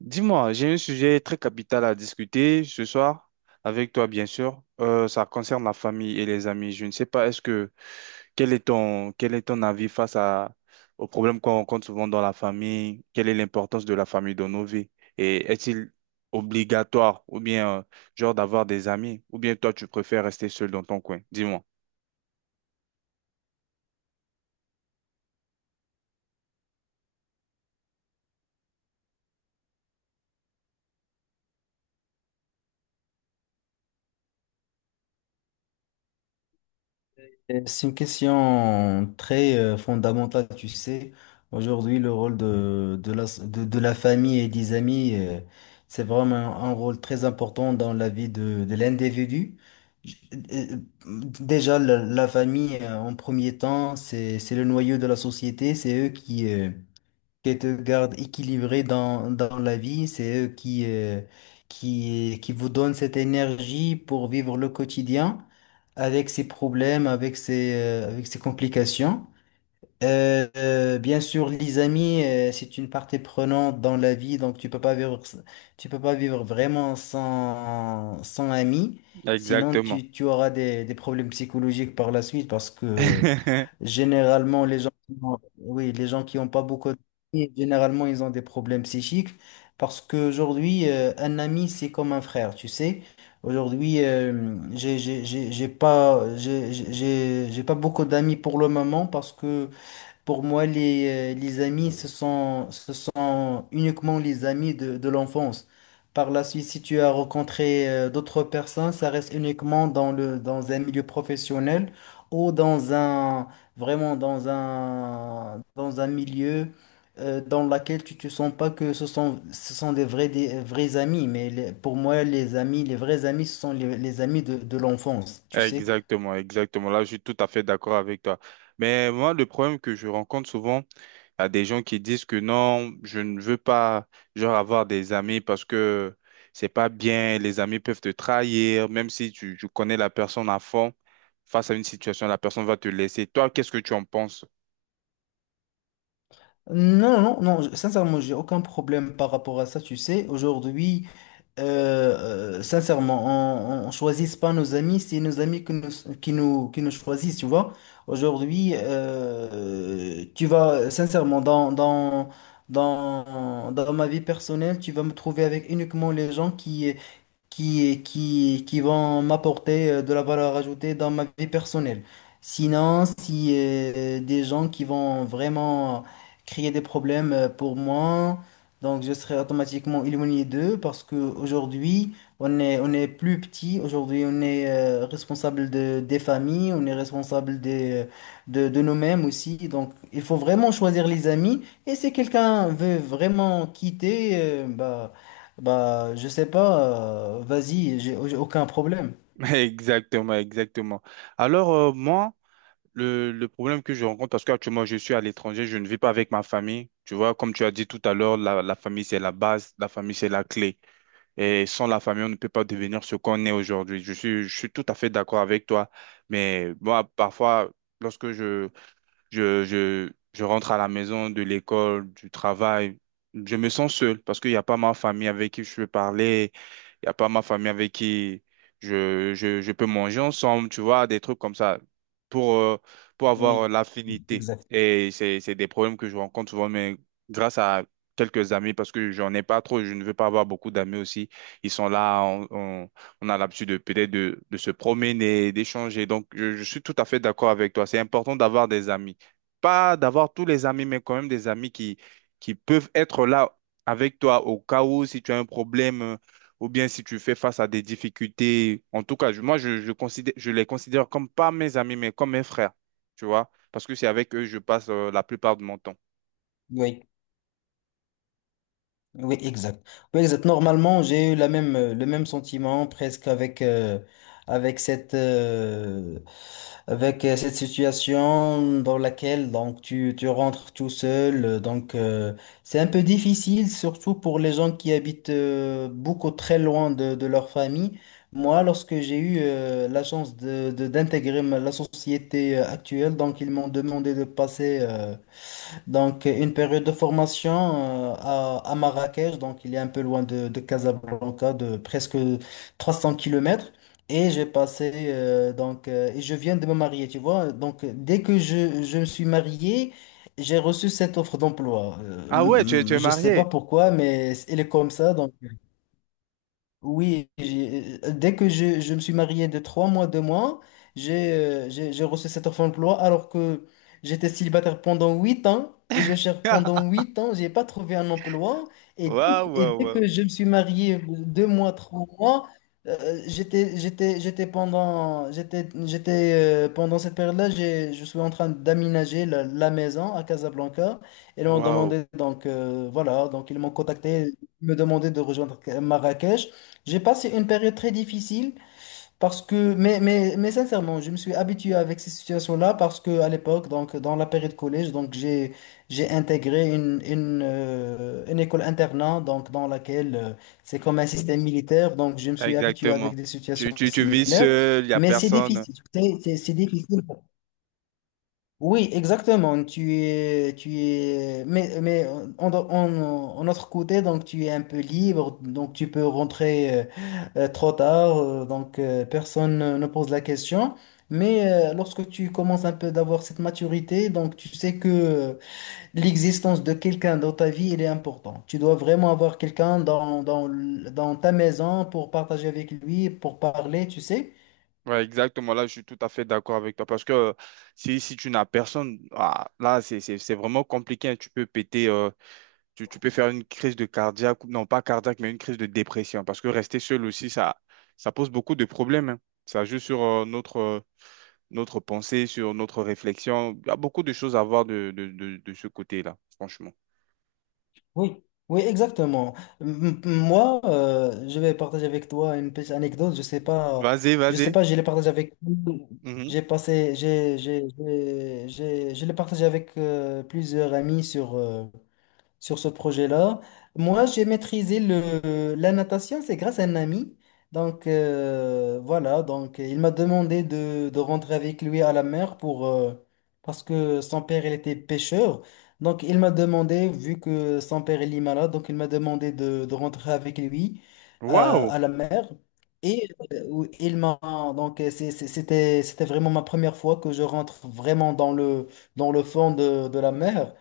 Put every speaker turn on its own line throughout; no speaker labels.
Dis-moi, j'ai un sujet très capital à discuter ce soir avec toi, bien sûr. Ça concerne la famille et les amis. Je ne sais pas, est-ce que quel est ton avis face à aux problèmes qu'on rencontre souvent dans la famille? Quelle est l'importance de la famille dans nos vies? Et est-il obligatoire ou bien genre d'avoir des amis? Ou bien toi, tu préfères rester seul dans ton coin? Dis-moi.
C'est une question très fondamentale, tu sais. Aujourd'hui, le rôle de la famille et des amis, c'est vraiment un rôle très important dans la vie de l'individu. J- euh, Déjà, la famille, en premier temps, c'est le noyau de la société. C'est eux qui te gardent équilibré dans la vie, c'est eux qui vous donnent cette énergie pour vivre le quotidien avec ses problèmes, avec avec ses complications. Bien sûr, les amis, c'est une partie prenante dans la vie, donc tu peux pas vivre, tu peux pas vivre vraiment sans amis. Sinon,
Exactement.
tu auras des problèmes psychologiques par la suite parce que généralement, les oui, les gens qui n'ont pas beaucoup d'amis, généralement, ils ont des problèmes psychiques parce qu'aujourd'hui, un ami, c'est comme un frère, tu sais. Aujourd'hui, j'ai pas beaucoup d'amis pour le moment parce que pour moi, les amis, ce sont uniquement les amis de l'enfance. Par la suite, si tu as rencontré d'autres personnes, ça reste uniquement dans un milieu professionnel ou dans un milieu dans lequel tu te sens pas que ce sont des vrais amis. Pour moi, les amis, les vrais amis, ce sont les amis de l'enfance, tu sais.
Exactement, exactement. Là, je suis tout à fait d'accord avec toi. Mais moi, le problème que je rencontre souvent, il y a des gens qui disent que non, je ne veux pas, genre, avoir des amis parce que c'est pas bien, les amis peuvent te trahir, même si tu connais la personne à fond, face à une situation, la personne va te laisser. Toi, qu'est-ce que tu en penses?
Non, non, non, sincèrement, j'ai aucun problème par rapport à ça, tu sais. Aujourd'hui, euh, sincèrement, on choisit pas nos amis, c'est nos amis qui nous choisissent, tu vois. Aujourd'hui, tu vas, sincèrement, dans ma vie personnelle, tu vas me trouver avec uniquement les gens qui vont m'apporter de la valeur ajoutée dans ma vie personnelle. Sinon, si des gens qui vont vraiment créer des problèmes pour moi, donc je serai automatiquement éloigné d'eux parce qu'aujourd'hui, on est plus petit, aujourd'hui on est responsable des familles, on est responsable de nous-mêmes aussi. Donc il faut vraiment choisir les amis. Et si quelqu'un veut vraiment quitter, bah, je sais pas, vas-y, j'ai aucun problème.
Exactement, exactement. Alors, moi, le problème que je rencontre, parce qu'actuellement je suis à l'étranger, je ne vis pas avec ma famille. Tu vois, comme tu as dit tout à l'heure, la famille c'est la base, la famille c'est la clé. Et sans la famille, on ne peut pas devenir ce qu'on est aujourd'hui. Je suis tout à fait d'accord avec toi. Mais moi, parfois, lorsque je, je, je, je rentre à la maison de l'école, du travail. Je me sens seul parce qu'il n'y a pas ma famille avec qui je peux parler. Il n'y a pas ma famille avec qui je peux manger ensemble, tu vois, des trucs comme ça pour, euh, pour avoir
Oui,
l'affinité. Et c'est des problèmes que je rencontre souvent, mais grâce à quelques amis, parce que j'en ai pas trop, je ne veux pas avoir beaucoup d'amis aussi. Ils sont là, on a l'habitude de peut-être de se promener, d'échanger. Donc, je suis tout à fait d'accord avec toi. C'est important d'avoir des amis pas d'avoir tous les amis, mais quand même des amis qui peuvent être là avec toi au cas où si tu as un problème ou bien si tu fais face à des difficultés. En tout cas, je- moi, je les considère comme pas mes amis, mais comme mes frères, tu vois, parce que c'est avec eux que je passe la plupart de mon temps.
oui. Oui, exact. Oui, exact. Normalement, j'ai eu la même, le même sentiment presque avec, avec cette, euh, cette situation dans laquelle donc, tu rentres tout seul. C'est un peu difficile, surtout pour les gens qui habitent beaucoup très loin de leur famille. Moi, lorsque j'ai eu la chance d'intégrer la société actuelle, donc ils m'ont demandé de passer. Une période de formation à Marrakech, donc il est un peu loin de Casablanca, de presque 300 kilomètres. Et j'ai passé, et je viens de me marier, tu vois. Donc, dès que je me suis marié, j'ai reçu cette offre d'emploi.
Ah ouais, tu es, tu es
Je sais pas
marié.
pourquoi, mais elle est comme ça. Donc, oui, dès que je me suis marié de trois mois, deux mois, j'ai reçu cette offre d'emploi alors que j'étais célibataire pendant 8 ans et je cherche pendant 8 ans, j'ai pas trouvé un emploi et,
Waouh, waouh,
dès
waouh.
que je me suis marié deux mois, trois mois, j'étais pendant cette période-là, j'ai je suis en train d'aménager la maison à Casablanca et ils m'ont
Waouh,
demandé donc ils m'ont contacté. Ils me demandaient de rejoindre Marrakech. J'ai passé une période très difficile parce que, mais sincèrement, je me suis habitué avec ces situations-là parce que à l'époque, donc dans la période collège, donc j'ai intégré une école internat, donc dans laquelle c'est comme un système militaire, donc je me suis habitué avec
exactement.
des situations
Tu vis
similaires,
seul, il n'y a
mais c'est
personne.
difficile, tu sais, c'est difficile. Oui, exactement. Tu es, mais en autre côté, donc tu es un peu libre, donc tu peux rentrer trop tard, personne ne pose la question. Mais lorsque tu commences un peu d'avoir cette maturité, donc tu sais que l'existence de quelqu'un dans ta vie, il est important. Tu dois vraiment avoir quelqu'un dans ta maison pour partager avec lui, pour parler, tu sais.
Ouais, exactement. Là, je suis tout à fait d'accord avec toi parce que si tu n'as personne, ah, là, c'est vraiment compliqué, hein. Tu peux péter, tu peux faire une crise de cardiaque, ou- non pas cardiaque, mais une crise de dépression parce que rester seul aussi, ça pose beaucoup de problèmes, hein. Ça joue sur notre, notre pensée, sur notre réflexion. Il y a beaucoup de choses à voir de ce côté-là, franchement.
Oui, oui, exactement. Moi, je vais partager avec toi une petite anecdote. Je sais pas,
Vas-y,
je sais
vas-y.
pas, je l'ai partagé avec,
Mhm.
j'ai passé, j'ai- je l'ai partagé avec plusieurs amis sur, sur ce projet-là. Moi, j'ai maîtrisé la natation, c'est grâce à un ami. Donc, il m'a demandé de rentrer avec lui à la mer pour, parce que son père, il était pêcheur. Donc, il m'a demandé, vu que son père, il est malade, donc il m'a demandé de rentrer avec lui
Waouh!
à la mer. Et où il m'a c'était vraiment ma première fois que je rentre vraiment dans le fond de la mer.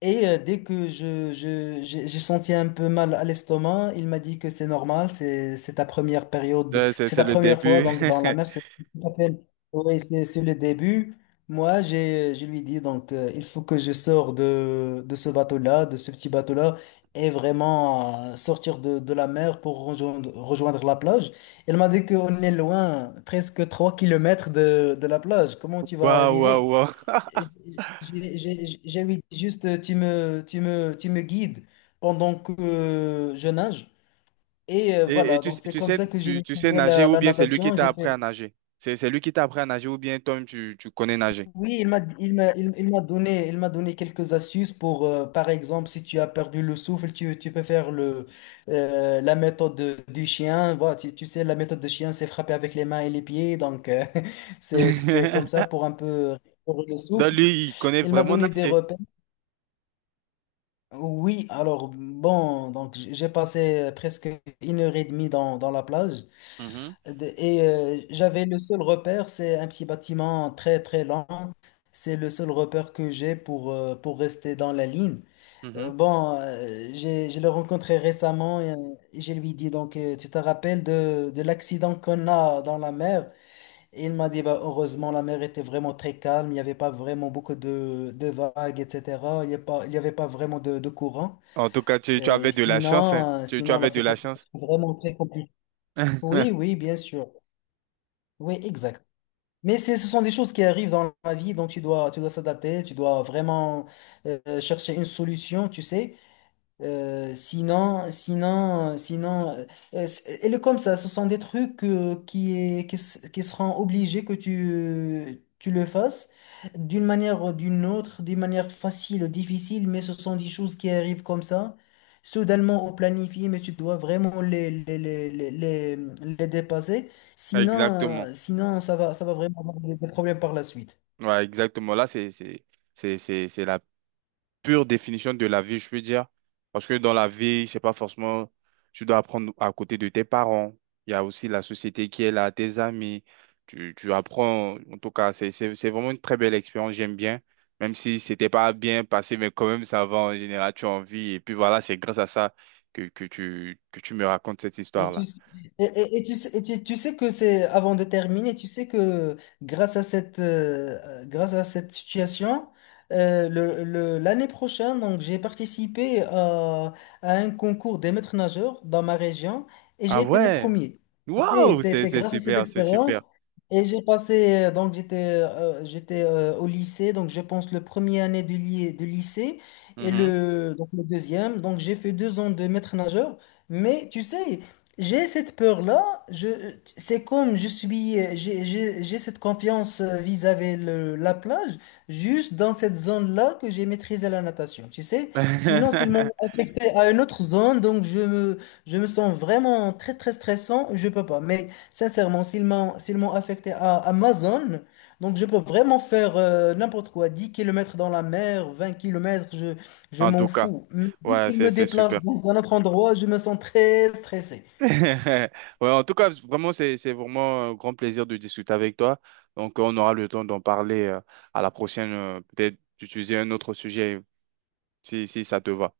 Et dès que j'ai senti un peu mal à l'estomac, il m'a dit que c'est normal, c'est ta première période, c'est
C'est
ta
le
première fois
début.
donc dans la mer, c'est tout à fait- oui, c'est le début. Moi, j'ai je lui dis donc il faut que je sors de ce bateau-là, de ce petit bateau-là et vraiment sortir de la mer pour rejoindre, rejoindre la plage. Il m'a dit qu'on est loin, presque 3 kilomètres de la plage. Comment tu vas
Waouh, waouh,
arriver?
waouh.
J'ai envie juste, tu me, tu me guides pendant que je nage. Et
Et tu, sais-
c'est
tu
comme
sais,
ça que j'ai
tu sais
maîtrisé
nager ou
la
bien c'est lui qui
natation.
t'a
J'ai
appris à
fait...
nager? C'est lui qui t'a appris à nager ou bien toi-même tu connais nager?
Oui, il m'a donné quelques astuces pour, par exemple, si tu as perdu le souffle, tu peux faire la méthode du chien. Voilà, tu sais, la méthode du chien, c'est frapper avec les mains et les pieds. Donc, c'est comme ça pour un peu... pour le
Donc
souffle.
lui, il connaît
Il m'a
vraiment
donné des
nager.
repères. Oui, alors bon, j'ai passé presque 1 heure et demie dans la plage.
Mhm,
J'avais le seul repère, c'est un petit bâtiment très très lent. C'est le seul repère que j'ai pour rester dans la ligne.
mhm.
Je l'ai rencontré récemment et je lui dis donc tu te rappelles de l'accident qu'on a dans la mer? Et il m'a dit bah, heureusement la mer était vraiment très calme, il n'y avait pas vraiment beaucoup de vagues, etc. Il n'y avait pas vraiment de courant.
En tout cas, tu avais de la chance, hein. Tu
Sinon, la
avais de la
situation
chance.
c'est vraiment très compliquée. Oui, oui, bien sûr. Oui, exact. Ce sont des choses qui arrivent dans la vie, donc tu dois s'adapter, tu dois vraiment chercher une solution, tu sais. Euh, sinon, sinon, sinon, euh, Elle est comme ça. Ce sont des trucs qui, est- qui, s- qui seront obligés que tu le fasses d'une manière ou d'une autre, d'une manière facile ou difficile, mais ce sont des choses qui arrivent comme ça, soudainement au planifié, mais tu dois vraiment les dépasser. Sinon,
Exactement.
sinon ça va vraiment avoir des problèmes par la suite.
Ouais, exactement. Là, c'est la pure définition de la vie, je peux dire. Parce que dans la vie, c'est pas forcément, tu dois apprendre à côté de tes parents. Il y a aussi la société qui est là, tes amis. Tu apprends, en tout cas, c'est vraiment une très belle expérience, j'aime bien. Même si c'était pas bien passé, mais quand même, ça va en général, tu as envie. Et puis voilà, c'est grâce à ça que tu me racontes cette
Et tu,
histoire-là.
et tu sais que c'est, avant de terminer, tu sais que grâce à cette situation, l'année prochaine, donc, j'ai participé à un concours des maîtres nageurs dans ma région et j'ai
Ah
été le
ouais,
premier. Tu sais,
waouh,
C'est,
c'est,
c'est
c'est
grâce à cette
super, c'est
expérience.
super.
Et j'ai passé, j'étais au lycée, donc je pense le premier année du lycée et
Mhm.
le, donc, le deuxième. Donc j'ai fait deux ans de maître nageur. Mais tu sais, j'ai cette peur-là, je, c'est comme je suis, j'ai cette confiance vis-à-vis la plage, juste dans cette zone-là que j'ai maîtrisé la natation, tu sais. Sinon, s'ils m'ont affecté à une autre zone, donc je me sens vraiment très, très stressant, je peux pas. Mais sincèrement, s'ils m'ont affecté à ma zone, donc je peux vraiment faire n'importe quoi, 10 kilomètres dans la mer, 20 kilomètres je
En tout
m'en
cas,
fous. Mais dès
ouais,
qu'ils
c'est,
me
c'est super.
déplacent dans un autre endroit, je me sens très stressé.
Ouais, en tout cas, vraiment, c'est vraiment un grand plaisir de discuter avec toi. Donc, on aura le temps d'en parler à la prochaine, peut-être d'utiliser un autre sujet si ça te va.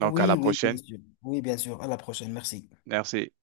Donc, à la
oui, bien
prochaine.
sûr. Oui, bien sûr. À la prochaine. Merci.
Merci.